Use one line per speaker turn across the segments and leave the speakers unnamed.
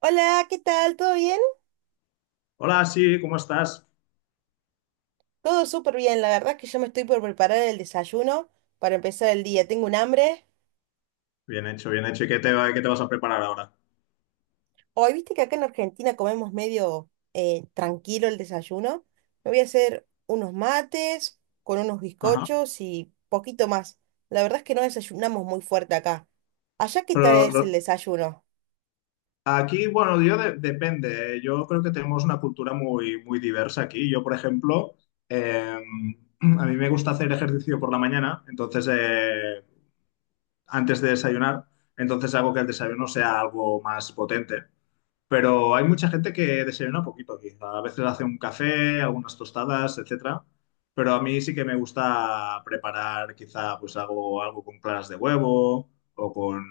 Hola, ¿qué tal? ¿Todo bien?
Hola, sí, ¿cómo estás?
Todo súper bien. La verdad es que yo me estoy por preparar el desayuno para empezar el día. Tengo un hambre.
Bien hecho, bien hecho. ¿Y qué te vas a preparar ahora?
Hoy, viste que acá en Argentina comemos medio tranquilo el desayuno. Me voy a hacer unos mates con unos
Ajá.
bizcochos y poquito más. La verdad es que no desayunamos muy fuerte acá. ¿Allá qué tal
Pero
es el
lo-
desayuno?
Aquí, bueno, depende. Yo creo que tenemos una cultura muy, muy diversa aquí. Yo, por ejemplo, eh, a mí me gusta hacer ejercicio por la mañana, entonces antes de desayunar, entonces hago que el desayuno sea algo más potente. Pero hay mucha gente que desayuna poquito aquí. A veces hace un café, algunas tostadas, etcétera. Pero a mí sí que me gusta preparar quizá pues algo, algo con claras de huevo o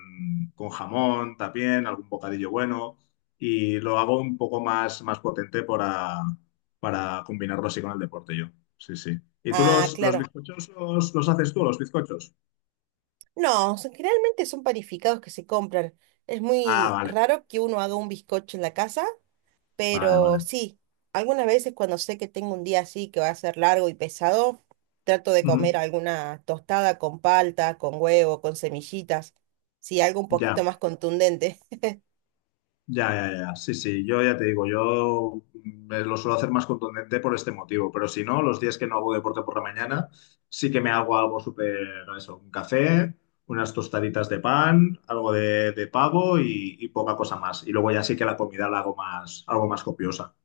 con jamón también, algún bocadillo bueno. Y lo hago un poco más, más potente para combinarlo así con el deporte yo. Sí, sí. ¿Y tú
Ah,
los
claro.
bizcochos los haces tú, los bizcochos?
No, generalmente son panificados que se compran. Es
Ah,
muy
vale,
raro que uno haga un bizcocho en la casa.
vale,
Pero
vale.
sí, algunas veces cuando sé que tengo un día así que va a ser largo y pesado, trato de
Ujú.
comer alguna tostada con palta, con huevo, con semillitas, sí, algo un poquito
Ya.
más contundente.
Ya, ya, ya. Sí, sí, yo ya te digo, yo me lo suelo hacer más contundente por este motivo, pero si no, los días que no hago deporte por la mañana, sí que me hago algo súper, eso, un café, unas tostaditas de pan, algo de pavo y poca cosa más. Y luego ya sí que la comida la hago más, algo más copiosa,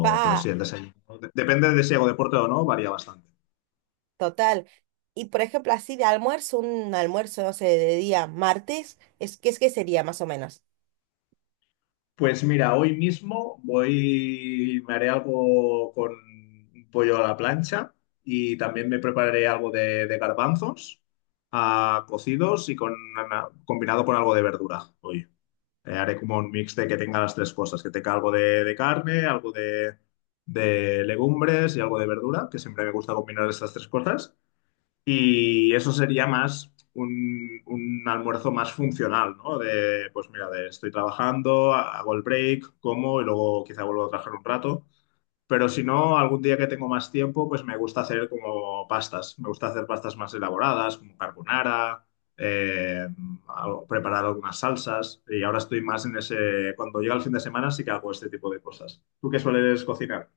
pero sí,
Pa,
el desayuno. Depende de si hago deporte o no, varía bastante.
total. Y por ejemplo, así de almuerzo, un almuerzo, no sé, de día martes, es, ¿qué es que sería más o menos?
Pues mira, hoy mismo voy, me haré algo con un pollo a la plancha y también me prepararé algo de garbanzos ah, cocidos y con, combinado con algo de verdura hoy. Haré como un mix de que tenga las tres cosas, que tenga algo de carne, algo de legumbres y algo de verdura, que siempre me gusta combinar estas tres cosas. Y eso sería más un almuerzo más funcional, ¿no? De, pues mira, de estoy trabajando, hago el break, como y luego quizá vuelvo a trabajar un rato. Pero si no, algún día que tengo más tiempo, pues me gusta hacer como pastas. Me gusta hacer pastas más elaboradas, como carbonara, eh, preparar algunas salsas. Y ahora estoy más en ese... Cuando llega el fin de semana sí que hago este tipo de cosas. ¿Tú qué sueles cocinar?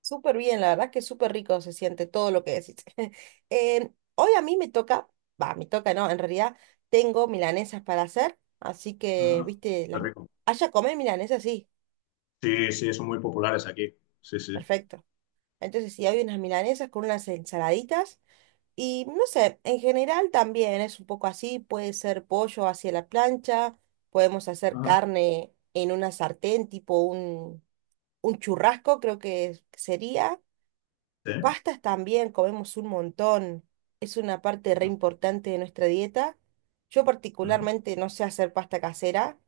Súper bien, la verdad que súper rico se siente todo lo que decís. Hoy a mí me toca, va, me toca, no, en realidad tengo milanesas para hacer, así que,
Ajá.
viste,
Qué
las...
rico.
allá comer milanesas, sí,
Sí, sí, son muy populares aquí. Sí, sí.
perfecto. Entonces, sí, hay unas milanesas con unas ensaladitas y no sé, en general también es un poco así, puede ser pollo hacia la plancha, podemos hacer
Ajá.
carne en una sartén, tipo un churrasco, creo que sería.
Sí.
Pastas también, comemos un montón. Es una parte re
Ah,
importante de nuestra dieta. Yo
ajá.
particularmente no sé hacer pasta casera,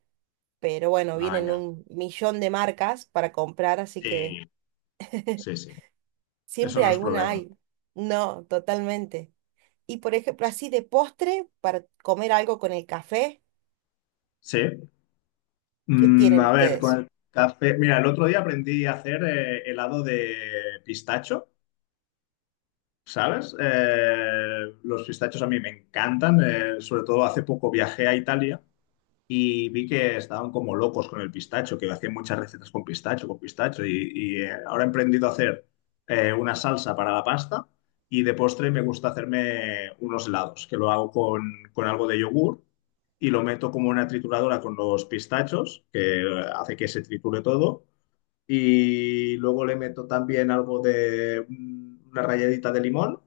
pero bueno,
Ah,
vienen
ya.
un millón de marcas para comprar, así que
Sí, sí, sí. Eso
siempre
no es
alguna
problema.
hay. No, totalmente. Y por ejemplo, así de postre, para comer algo con el café,
Sí.
¿qué
Mm,
tienen
a ver, con
ustedes?
el café. Mira, el otro día aprendí a hacer helado de pistacho, ¿sabes? Los pistachos a mí me encantan. Sobre todo hace poco viajé a Italia y vi que estaban como locos con el pistacho, que hacían muchas recetas con pistacho, y, ahora he emprendido a hacer una salsa para la pasta y de postre me gusta hacerme unos helados, que lo hago con algo de yogur y lo meto como una trituradora con los pistachos, que hace que se triture todo, y luego le meto también algo de mm, una ralladita de limón.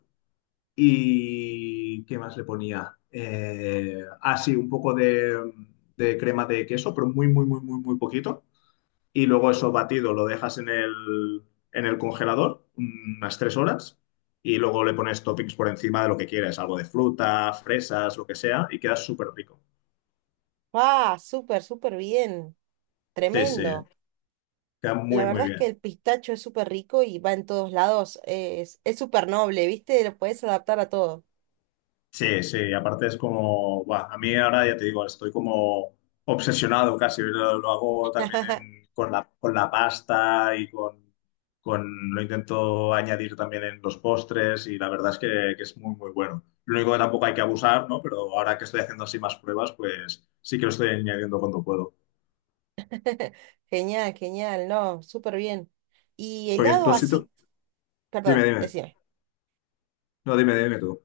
¿Y qué más le ponía? Ah, sí un poco de crema de queso, pero muy, muy, muy, muy, muy poquito. Y luego eso batido lo dejas en el congelador unas tres horas y luego le pones toppings por encima de lo que quieres, algo de fruta, fresas, lo que sea, y queda súper rico.
¡Ah! Súper, súper bien.
Sí, sí,
Tremendo.
queda
La
muy, muy
verdad es que
bien.
el pistacho es súper rico y va en todos lados. Es súper noble, ¿viste? Lo puedes adaptar a todo.
Sí, sí, aparte es como, buah, a mí ahora ya te digo, estoy como obsesionado casi, lo hago también con la pasta y con, lo intento añadir también en los postres y la verdad es que es muy, muy bueno. Lo único que tampoco hay que abusar, ¿no? Pero ahora que estoy haciendo así más pruebas, pues sí que lo estoy añadiendo cuando puedo.
Genial, genial, no, súper bien. Y
Porque
helado
tú sí tú...
así,
Dime,
perdón,
dime.
decime.
No, dime, dime tú.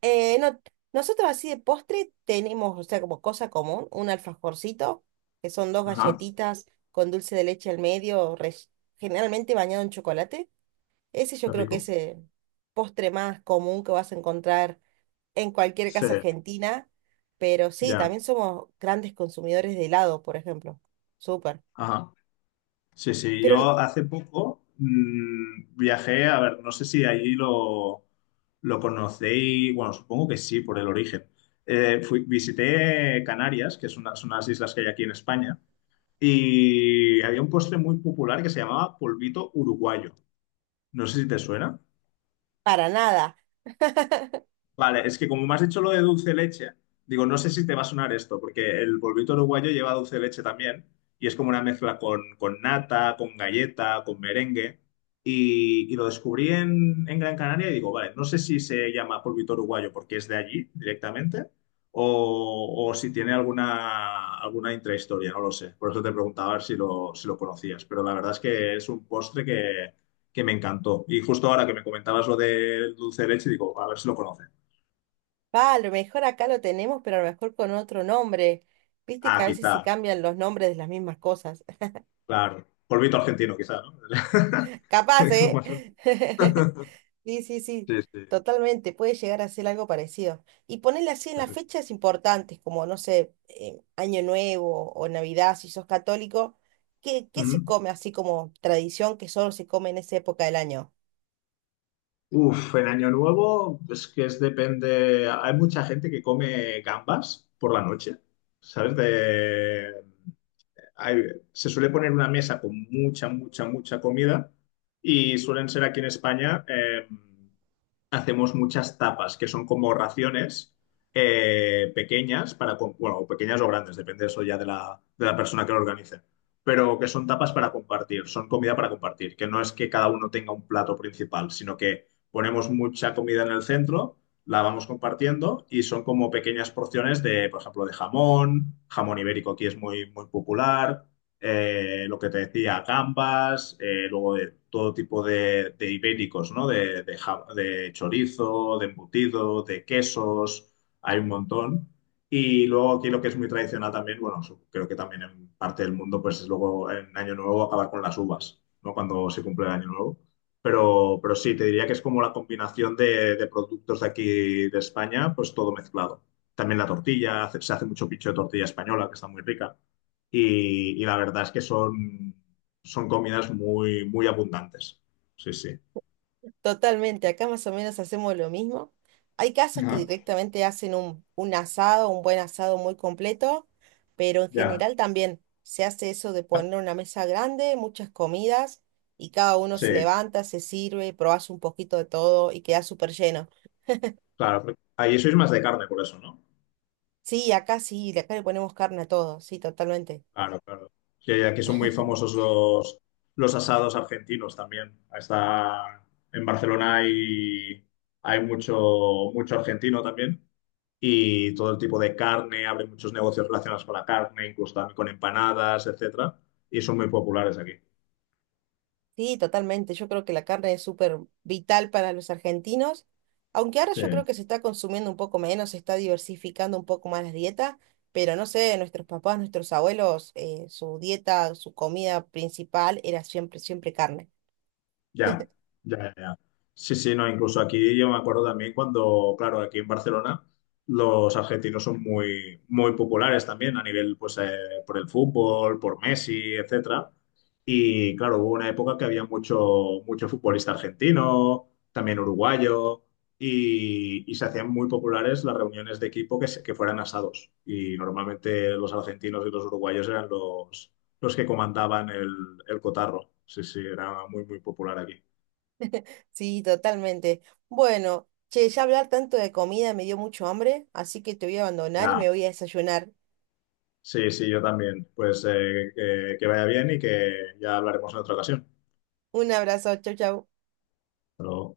No, nosotros así de postre tenemos, o sea, como cosa común, un alfajorcito, que son dos
Ajá,
galletitas con dulce de leche al medio, generalmente bañado en chocolate. Ese yo
qué
creo que
rico.
es el postre más común que vas a encontrar en cualquier
Sí,
casa argentina. Pero sí,
ya.
también somos grandes consumidores de helado, por ejemplo. Súper.
Ajá. Sí, sí,
Pero
yo
n-
hace poco mm, viajé, a ver, no sé si allí lo conocéis, bueno, supongo que sí, por el origen. Fui, visité Canarias, que son unas islas que hay aquí en España, y había un postre muy popular que se llamaba polvito uruguayo. No sé si te suena.
para nada.
Vale, es que como me has dicho lo de dulce de leche, digo, no sé si te va a sonar esto, porque el polvito uruguayo lleva dulce de leche también, y es como una mezcla con nata, con galleta, con merengue, y lo descubrí en Gran Canaria y digo, vale, no sé si se llama polvito uruguayo porque es de allí directamente, o si tiene alguna, alguna intrahistoria, no lo sé. Por eso te preguntaba a ver si lo, si lo conocías, pero la verdad es que es un postre que me encantó. Y justo ahora que me comentabas lo del dulce de leche, digo, a ver si lo conoces.
Va, a lo mejor acá lo tenemos, pero a lo mejor con otro nombre. Viste que
Ah,
a veces se
quizá,
cambian los nombres de las mismas cosas.
claro. Polvito argentino, quizá, ¿no?
Capaz, ¿eh?
Como eso.
Sí, sí, sí,
Sí, sí.
totalmente. Puede llegar a ser algo parecido. Y ponerle así en las
Fíjate.
fechas importantes, como, no sé, Año Nuevo o Navidad, si sos católico. ¿Qué, qué se
Ujú.
come así como tradición que solo se come en esa época del año?
Uf, el Año Nuevo, pues que es depende. Hay mucha gente que come gambas por la noche, ¿sabes? De, hay- se suele poner una mesa con mucha, mucha, mucha comida y suelen ser aquí en España, hacemos muchas tapas, que son como raciones pequeñas, para, bueno, o pequeñas o grandes, depende eso ya de la persona que lo organice, pero que son tapas para compartir, son comida para compartir, que no es que cada uno tenga un plato principal, sino que ponemos mucha comida en el centro la vamos compartiendo y son como pequeñas porciones de, por ejemplo, de jamón, jamón ibérico aquí es muy, muy popular, lo que te decía, gambas, luego de todo tipo de ibéricos, ¿no? De, de chorizo, de embutido, de quesos, hay un montón. Y luego aquí lo que es muy tradicional también, bueno, creo que también en parte del mundo, pues es luego en Año Nuevo acabar con las uvas, ¿no? Cuando se cumple el Año Nuevo. Pero sí, te diría que es como la combinación de productos de aquí de España, pues todo mezclado. También la tortilla, se hace mucho pincho de tortilla española, que está muy rica. Y la verdad es que son, son comidas muy, muy abundantes. Sí, sí.
Totalmente, acá más o menos hacemos lo mismo. Hay casas que
Ah,
directamente hacen un asado, un buen asado muy completo, pero en
ya.
general también se hace eso de poner una mesa grande, muchas comidas, y cada uno
Sí,
se levanta, se sirve, probás un poquito de todo y queda súper lleno.
claro. Ahí sois más de carne por eso, ¿no?
Sí, acá le ponemos carne a todo, sí, totalmente.
Claro, claro. Que aquí son muy famosos los asados argentinos también. Está en Barcelona hay, hay mucho, mucho argentino también y todo el tipo de carne, abre muchos negocios relacionados con la carne, incluso también con empanadas, etcétera, y son muy populares aquí.
Sí, totalmente. Yo creo que la carne es súper vital para los argentinos, aunque ahora
Sí.
yo creo que se está consumiendo un poco menos, se está diversificando un poco más la dieta, pero no sé, nuestros papás, nuestros abuelos, su dieta, su comida principal era siempre, siempre carne.
Ya, ya, ya. Sí, sí, no, incluso aquí yo me acuerdo también cuando, claro, aquí en Barcelona los argentinos son muy, muy populares también a nivel, pues, por el fútbol, por Messi, etcétera. Y claro, hubo una época que había mucho, mucho futbolista argentino, también uruguayo, y se hacían muy populares las reuniones de equipo que, que fueran asados. Y normalmente los argentinos y los uruguayos eran los que comandaban el cotarro. Sí, sí, era muy, muy popular aquí.
Sí, totalmente. Bueno, che, ya hablar tanto de comida me dio mucho hambre, así que te voy a abandonar y
Ya.
me voy a desayunar.
Sí, sí, yo también. Pues que vaya bien y que ya hablaremos en otra ocasión.
Un abrazo, chau, chau.
Pero...